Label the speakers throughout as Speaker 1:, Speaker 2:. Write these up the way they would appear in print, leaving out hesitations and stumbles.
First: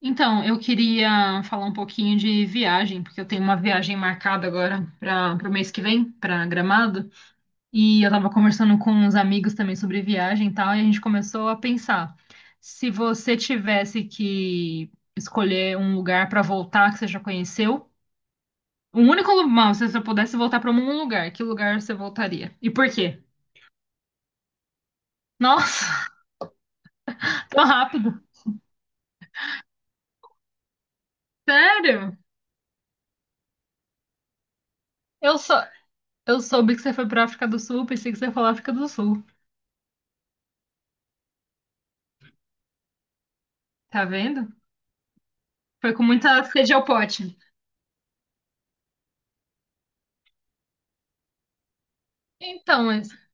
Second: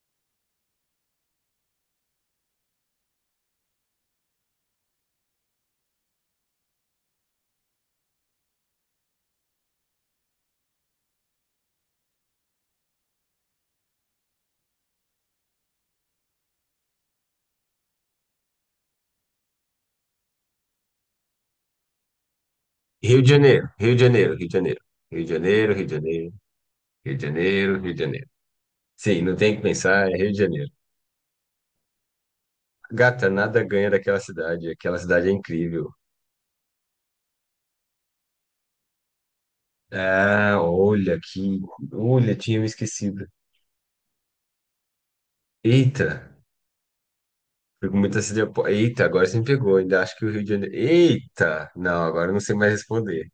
Speaker 1: Então, eu queria falar um pouquinho de viagem, porque eu tenho uma viagem marcada agora para o mês que vem, para Gramado, e eu estava conversando com uns amigos também sobre viagem e tal, e a gente começou a pensar, se você tivesse que escolher um lugar para voltar que você já conheceu, o único lugar, se você pudesse voltar para um lugar, que lugar você voltaria? E por quê?
Speaker 2: Rio de Janeiro, Rio de Janeiro, Rio de Janeiro, Rio de Janeiro,
Speaker 1: Nossa,
Speaker 2: Rio de Janeiro, Rio de
Speaker 1: tão
Speaker 2: Janeiro, Rio de
Speaker 1: rápido.
Speaker 2: Janeiro. Sim, não tem que pensar, é Rio de Janeiro.
Speaker 1: Sério?
Speaker 2: Gata, nada ganha daquela cidade, aquela cidade é
Speaker 1: Eu sou,
Speaker 2: incrível.
Speaker 1: eu soube que você foi para África do Sul, pensei que você ia falar África do Sul.
Speaker 2: Ah, olha, tinha me esquecido.
Speaker 1: Tá vendo? Foi com
Speaker 2: Eita,
Speaker 1: muita sede ao pote.
Speaker 2: fui com muita sede. Eita, agora você me pegou, ainda acho que o Rio de Janeiro. Eita, não, agora eu não sei mais
Speaker 1: Então, mas
Speaker 2: responder,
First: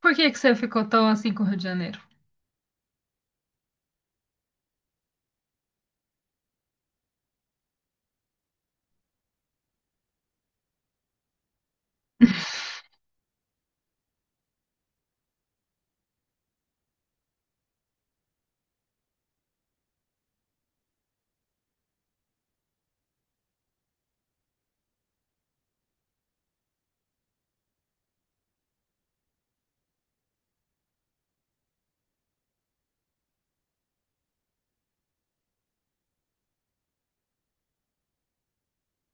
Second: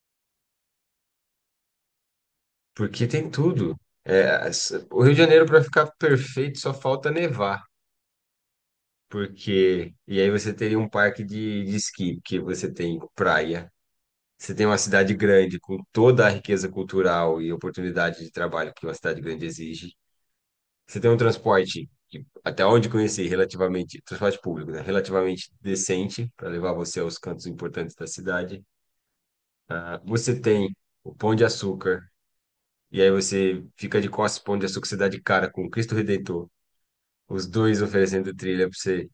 Speaker 1: por que você ficou tão assim com o Rio de Janeiro?
Speaker 2: porque tem tudo. É, o Rio de Janeiro, para ficar perfeito, só falta nevar. Porque. E aí você teria um parque de esqui, que você tem praia. Você tem uma cidade grande com toda a riqueza cultural e oportunidade de trabalho que uma cidade grande exige. Você tem um transporte, que, até onde conheci, relativamente, transporte público, né? Relativamente decente para levar você aos cantos importantes da cidade. Ah, você tem o Pão de Açúcar, e aí você fica de costas pro Pão de Açúcar, você dá de cara com o Cristo Redentor. Os dois oferecendo trilha para você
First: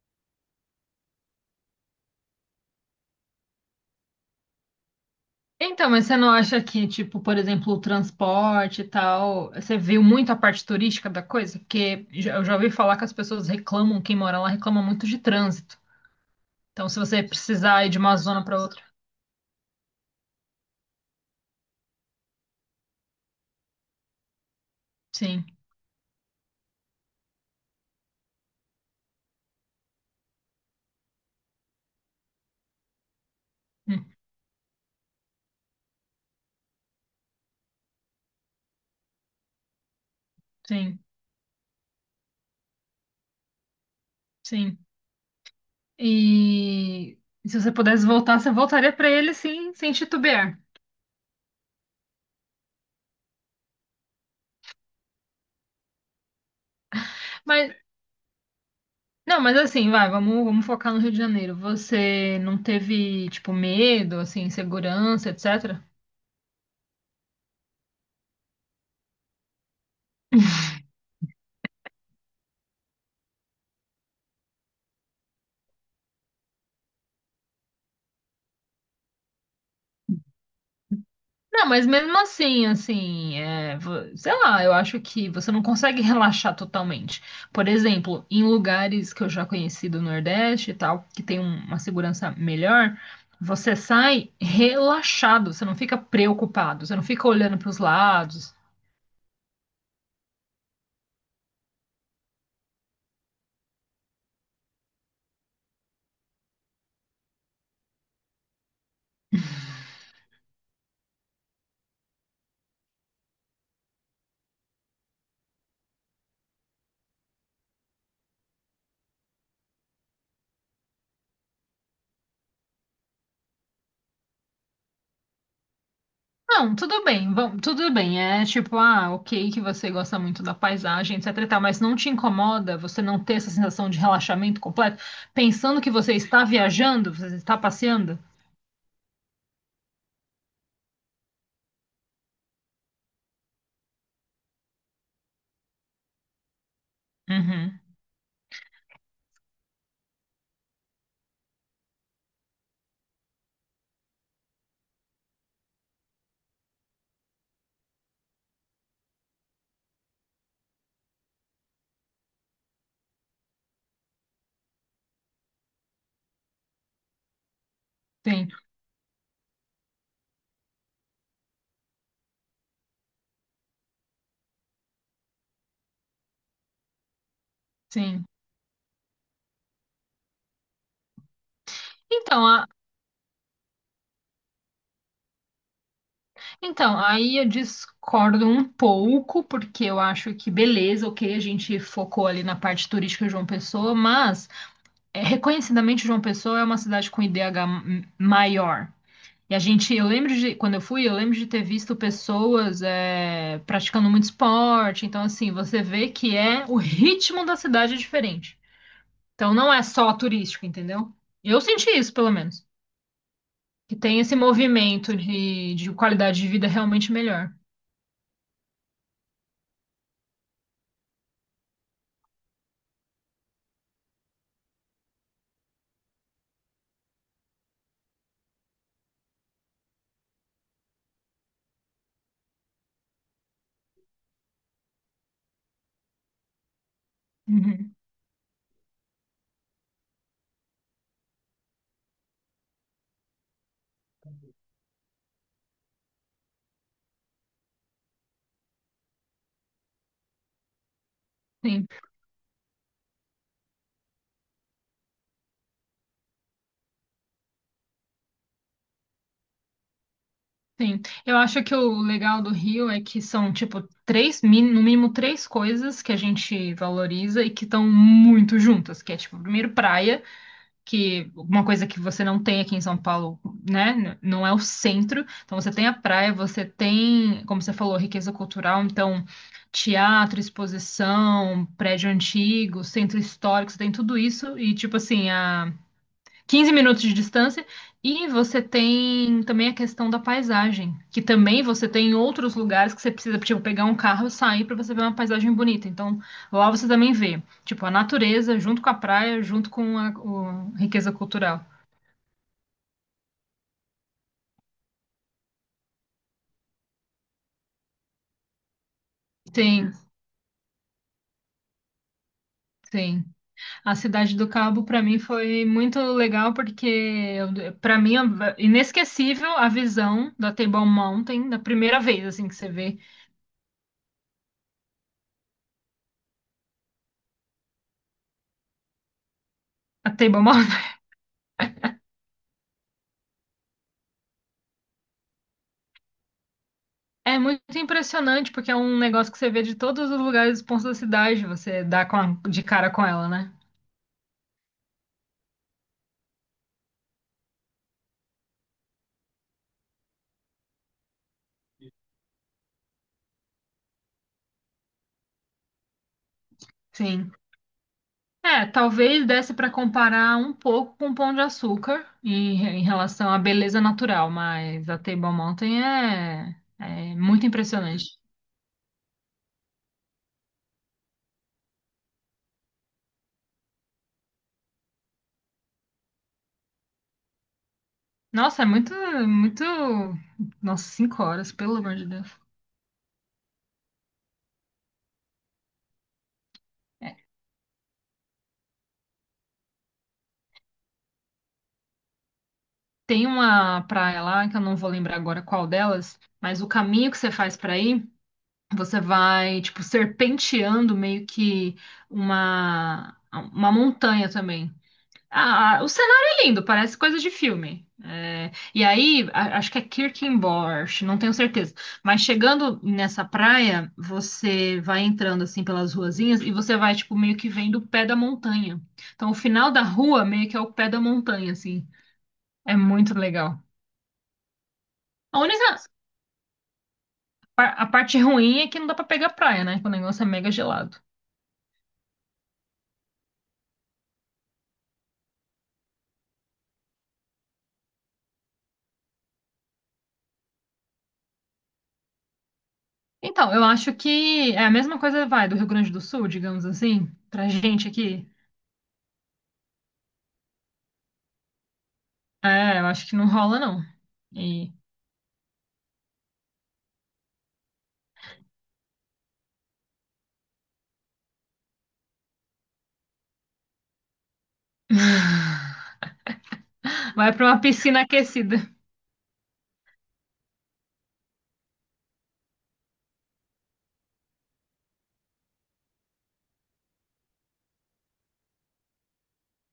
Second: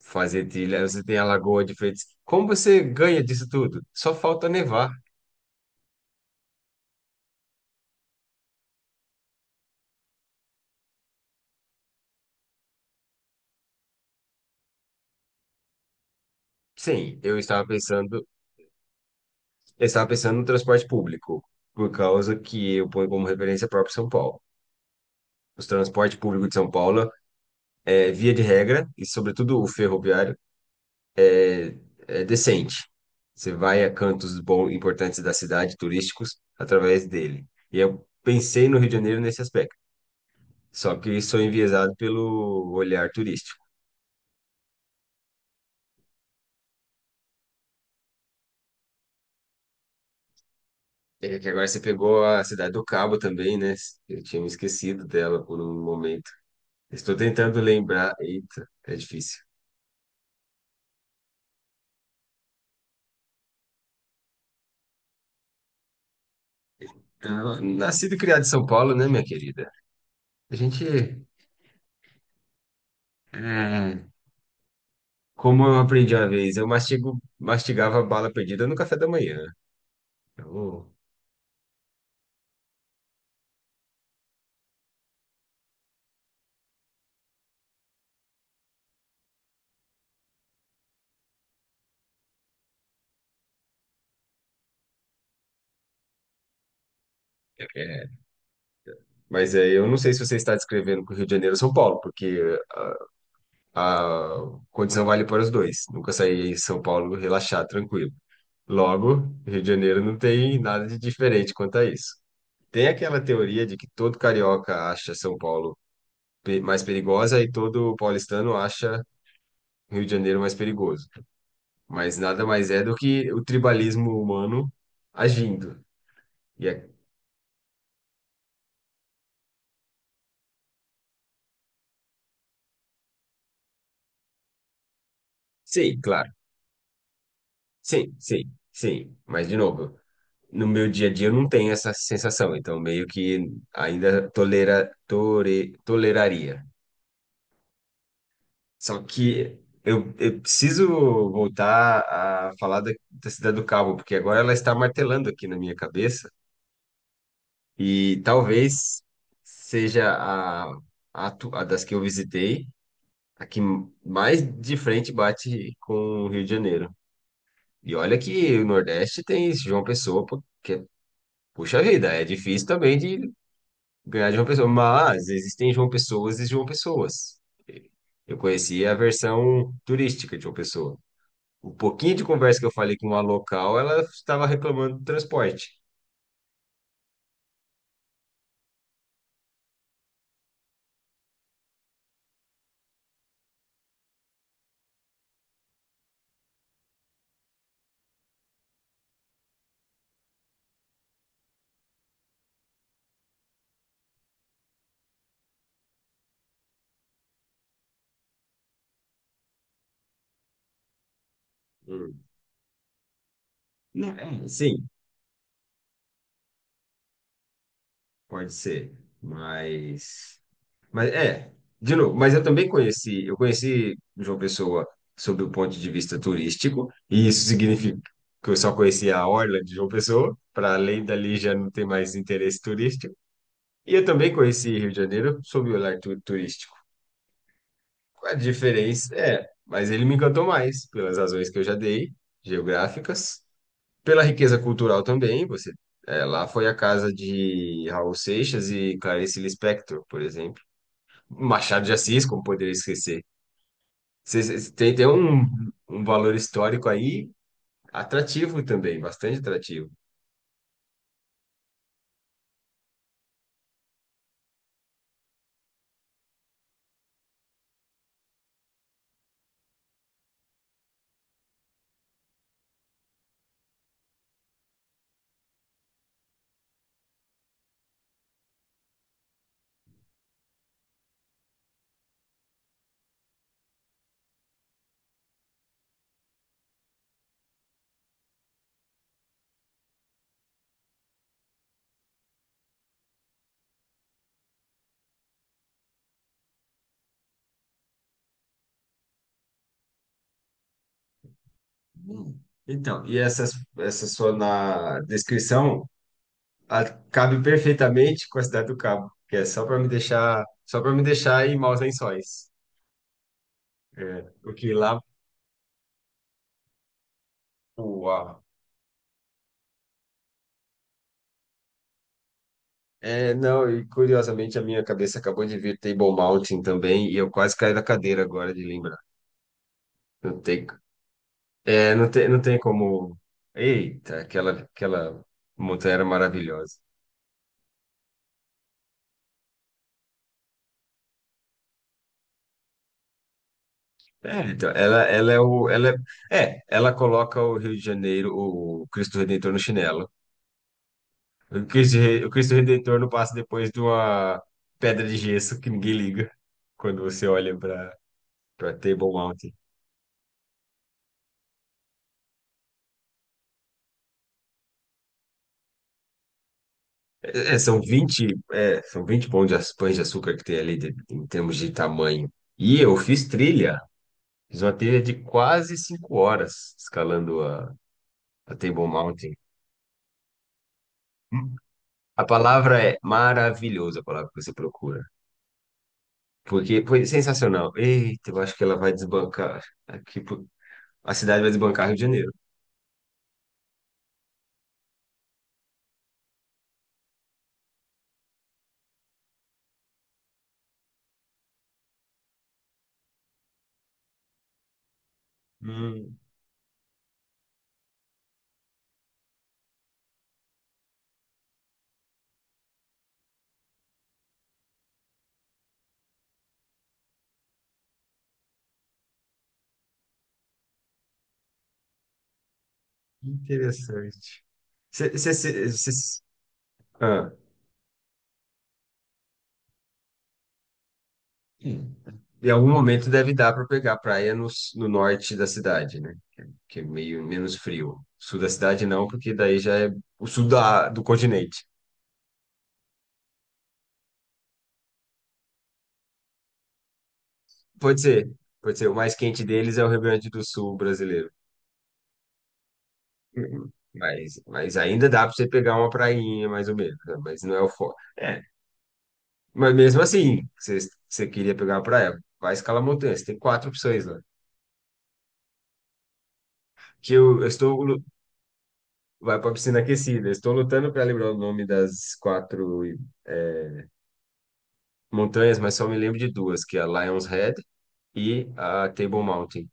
Speaker 2: fazer trilha, você tem a lagoa de feitos. Como você ganha disso tudo? Só falta nevar.
Speaker 1: Então, mas você não acha que, tipo, por exemplo, o transporte e tal, você viu muito a parte turística da coisa? Porque eu já ouvi falar que as pessoas reclamam, quem mora lá reclama muito de trânsito. Então, se
Speaker 2: Sim,
Speaker 1: você
Speaker 2: eu estava
Speaker 1: precisar ir de uma
Speaker 2: pensando,
Speaker 1: zona para outra,
Speaker 2: eu estava pensando no transporte público, por causa que eu ponho como referência o próprio São Paulo.
Speaker 1: sim,
Speaker 2: Os transportes públicos de São Paulo, é, via de regra, e sobretudo o ferroviário, é é decente. Você vai a
Speaker 1: hum,
Speaker 2: cantos bons, importantes da cidade, turísticos, através dele. E eu pensei no Rio de Janeiro nesse aspecto. Só
Speaker 1: sim,
Speaker 2: que sou enviesado pelo olhar turístico.
Speaker 1: sim. E se você pudesse voltar, você voltaria para ele, sim, sem titubear.
Speaker 2: É que agora você pegou a Cidade do Cabo também, né? Eu tinha me esquecido dela por um momento. Estou tentando
Speaker 1: Mas
Speaker 2: lembrar. Eita, é difícil.
Speaker 1: não, mas assim, vai, vamos, vamos focar no Rio de Janeiro. Você não teve, tipo, medo, assim, insegurança, etc?
Speaker 2: Ah, nascido e criado em São Paulo, né, minha querida? A gente, é, como eu aprendi uma vez, mastigava bala perdida no café da manhã. Então,
Speaker 1: Não, mas mesmo assim, assim, é, sei lá, eu acho que você não consegue relaxar totalmente. Por exemplo, em lugares que eu já conheci do Nordeste e tal, que tem uma segurança melhor, você sai relaxado, você não fica preocupado, você não fica olhando para os
Speaker 2: é,
Speaker 1: lados.
Speaker 2: mas é, eu não sei se você está descrevendo com o Rio de Janeiro ou São Paulo, porque a condição vale para os dois. Nunca saí em São Paulo relaxar, tranquilo. Logo, Rio de Janeiro não tem nada de diferente quanto a isso. Tem aquela teoria de que todo carioca acha São Paulo mais perigosa e todo paulistano acha Rio de Janeiro mais perigoso. Mas nada mais é do que o tribalismo humano agindo. E
Speaker 1: Não,
Speaker 2: é.
Speaker 1: tudo bem, vamos, tudo bem. É tipo, ah, ok, que você gosta muito da paisagem, etc e tal, mas não te incomoda você não ter essa sensação de relaxamento completo, pensando que
Speaker 2: Sim,
Speaker 1: você
Speaker 2: claro.
Speaker 1: está viajando, você está
Speaker 2: Sim,
Speaker 1: passeando?
Speaker 2: sim, sim. Mas, de novo, no meu dia a dia eu não tenho essa sensação. Então, meio que ainda toleraria.
Speaker 1: Uhum,
Speaker 2: Só que eu preciso voltar a falar da Cidade do Cabo, porque agora ela está martelando aqui na minha cabeça. E talvez seja a das que eu visitei, a que mais de frente bate com o Rio de Janeiro. E olha
Speaker 1: sim,
Speaker 2: que o Nordeste tem isso, João Pessoa, pô, que puxa vida, é difícil também de ganhar de João Pessoa, mas existem João Pessoas e João Pessoas.
Speaker 1: sim.
Speaker 2: Eu conheci a versão turística de João Pessoa. O pouquinho de
Speaker 1: Então,
Speaker 2: conversa que
Speaker 1: a,
Speaker 2: eu falei com uma local, ela estava reclamando do transporte.
Speaker 1: então, aí eu discordo um pouco, porque eu acho que beleza, ok, a gente focou ali na parte turística de João Pessoa, mas é, reconhecidamente João Pessoa é uma cidade com IDH maior. E a gente, eu lembro de, quando eu fui, eu lembro de ter visto pessoas é, praticando muito esporte. Então, assim, você vê que o ritmo da cidade é diferente. Então, não é só turístico, entendeu? Eu senti isso,
Speaker 2: Hum.
Speaker 1: pelo menos. Que
Speaker 2: Né,
Speaker 1: tem esse
Speaker 2: é, sim,
Speaker 1: movimento de qualidade de vida realmente melhor.
Speaker 2: pode ser. Mas, mas é, de novo, eu conheci João Pessoa sob o ponto de vista turístico, e isso significa que eu só conhecia a orla de João Pessoa, para além dali já não tem mais interesse turístico. E eu também conheci Rio de Janeiro sob o olhar turístico.
Speaker 1: Uhum.
Speaker 2: A diferença é, mas ele me encantou mais pelas razões que eu já dei, geográficas. Pela riqueza cultural também, você é, lá foi a casa de Raul Seixas e Clarice Lispector, por exemplo. Machado
Speaker 1: Sim,
Speaker 2: de Assis, como poderia esquecer. Tem um valor histórico aí atrativo também, bastante atrativo.
Speaker 1: sim. Eu acho que o legal do Rio é que são, tipo, no mínimo 3 coisas que a gente valoriza e que estão muito juntas, que é, tipo, primeiro praia, que uma coisa que você não tem aqui em São Paulo, né? Não é o centro. Então você tem a praia, você tem, como você falou, riqueza cultural, então teatro, exposição, prédio antigo, centro histórico, você tem tudo isso e tipo assim, a 15 minutos de distância. E você tem também a questão da paisagem, que também você tem em outros lugares que você precisa, tipo, pegar um carro e sair para você ver uma paisagem bonita. Então, lá você também vê, tipo, a natureza junto com a praia, junto com a riqueza cultural.
Speaker 2: Hum. Então, essa sua na descrição a- cabe perfeitamente com a Cidade do Cabo, que é
Speaker 1: Sim,
Speaker 2: só para me deixar em maus lençóis.
Speaker 1: sim. A
Speaker 2: É,
Speaker 1: Cidade do
Speaker 2: porque
Speaker 1: Cabo,
Speaker 2: lá
Speaker 1: para mim, foi muito legal, porque, para
Speaker 2: o,
Speaker 1: mim, é
Speaker 2: a.
Speaker 1: inesquecível a visão da Table Mountain, da primeira vez, assim, que você vê
Speaker 2: É, não, e curiosamente a minha cabeça acabou de vir Table Mountain também, e eu quase caí da cadeira agora de lembrar.
Speaker 1: a Table
Speaker 2: Não tem,
Speaker 1: Mountain.
Speaker 2: é, não tem, não tem como. Eita, aquela montanha era maravilhosa.
Speaker 1: É muito impressionante, porque é um negócio que você vê de todos os lugares, os pontos da cidade, você dá de cara com ela, né?
Speaker 2: É, então, ela é o. Ela é, é, ela coloca o Rio de Janeiro, o Cristo Redentor no chinelo. O Cristo Redentor não passa depois de uma pedra de gesso que ninguém liga quando você
Speaker 1: Sim.
Speaker 2: olha para
Speaker 1: É,
Speaker 2: para Table
Speaker 1: talvez desse
Speaker 2: Mountain.
Speaker 1: para comparar um pouco com o Pão de Açúcar em relação à beleza natural, mas a Table Mountain é muito
Speaker 2: São
Speaker 1: impressionante.
Speaker 2: vinte é, são vinte pães de açúcar que tem ali em termos de tamanho. E eu fiz uma trilha de quase 5 horas escalando a
Speaker 1: Nossa, é
Speaker 2: Table
Speaker 1: muito,
Speaker 2: Mountain.
Speaker 1: muito. Nossa, 5 horas,
Speaker 2: Hum.
Speaker 1: pelo amor de
Speaker 2: A
Speaker 1: Deus.
Speaker 2: palavra é maravilhosa, a palavra que você procura. Porque foi
Speaker 1: É.
Speaker 2: sensacional. Eita, eu acho que ela vai desbancar. Aqui, pro- a cidade vai desbancar Rio de Janeiro.
Speaker 1: Tem uma praia lá, que eu não vou lembrar agora qual delas, mas o caminho que você faz para ir. Você vai, tipo, serpenteando meio que uma montanha também. Ah, ah, o
Speaker 2: Hum,
Speaker 1: cenário é lindo, parece coisa de filme. É, e aí, acho que é Kirkenborch, não tenho certeza. Mas chegando nessa praia, você vai entrando assim pelas ruazinhas e você vai, tipo, meio que vendo o pé da montanha. Então, o final da rua meio que é o pé da montanha, assim. É muito legal.
Speaker 2: interessante.
Speaker 1: A única,
Speaker 2: Você. Ah.
Speaker 1: a parte ruim é que não dá pra pegar praia, né? Que o negócio é mega gelado.
Speaker 2: Em algum momento deve dar para pegar a praia no norte da cidade, né? Que é meio menos frio. Sul da cidade não, porque daí já é o sul do continente.
Speaker 1: Então, eu acho que é a mesma coisa, vai, do Rio Grande do Sul, digamos assim, pra gente
Speaker 2: Pode
Speaker 1: aqui.
Speaker 2: ser, pode ser. O mais quente deles é o Rio Grande do Sul brasileiro.
Speaker 1: É, eu acho que não rola,
Speaker 2: Uhum.
Speaker 1: não.
Speaker 2: Mas,
Speaker 1: E
Speaker 2: mas ainda dá para você pegar uma prainha, mais ou menos, né? Mas não é o foco. É. Mas mesmo assim, você queria pegar uma praia, vai escalar montanha. Você tem quatro opções lá. Que
Speaker 1: vai
Speaker 2: eu,
Speaker 1: pra
Speaker 2: eu
Speaker 1: uma
Speaker 2: estou.
Speaker 1: piscina aquecida.
Speaker 2: Vai para piscina aquecida. Eu estou lutando para lembrar o nome das quatro. é, montanhas, mas só me lembro de duas, que é a Lion's Head e a Table Mountain.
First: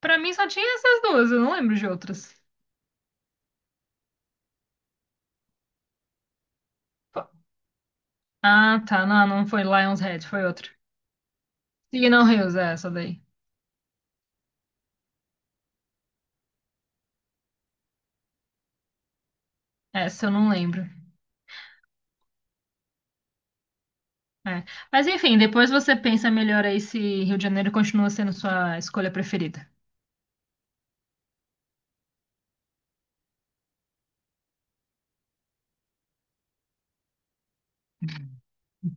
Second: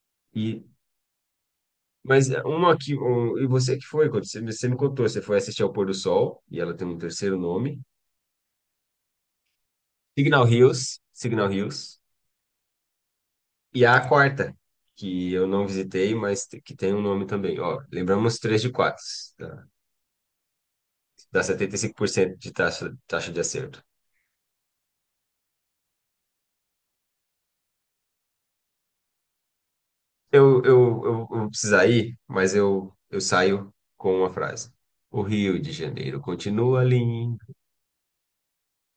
Speaker 1: Pra mim só
Speaker 2: E
Speaker 1: tinha essas duas, eu não lembro de outras.
Speaker 2: e você que foi, quando você me contou, você foi assistir ao pôr do sol e ela tem um terceiro nome,
Speaker 1: Ah, tá, não, não foi Lion's Head, foi
Speaker 2: Signal
Speaker 1: outra.
Speaker 2: Hills, Signal Hills.
Speaker 1: Signal Hills, é essa daí.
Speaker 2: E a quarta, que eu não visitei, que tem um nome também. Ó, lembramos três de quatro, tá?
Speaker 1: Essa eu não lembro.
Speaker 2: Dá 75% de taxa de acerto.
Speaker 1: É. Mas enfim, depois você pensa melhor aí se Rio de Janeiro continua sendo sua escolha preferida.
Speaker 2: Eu vou precisar ir, mas eu saio com uma frase. O Rio de Janeiro continua lindo.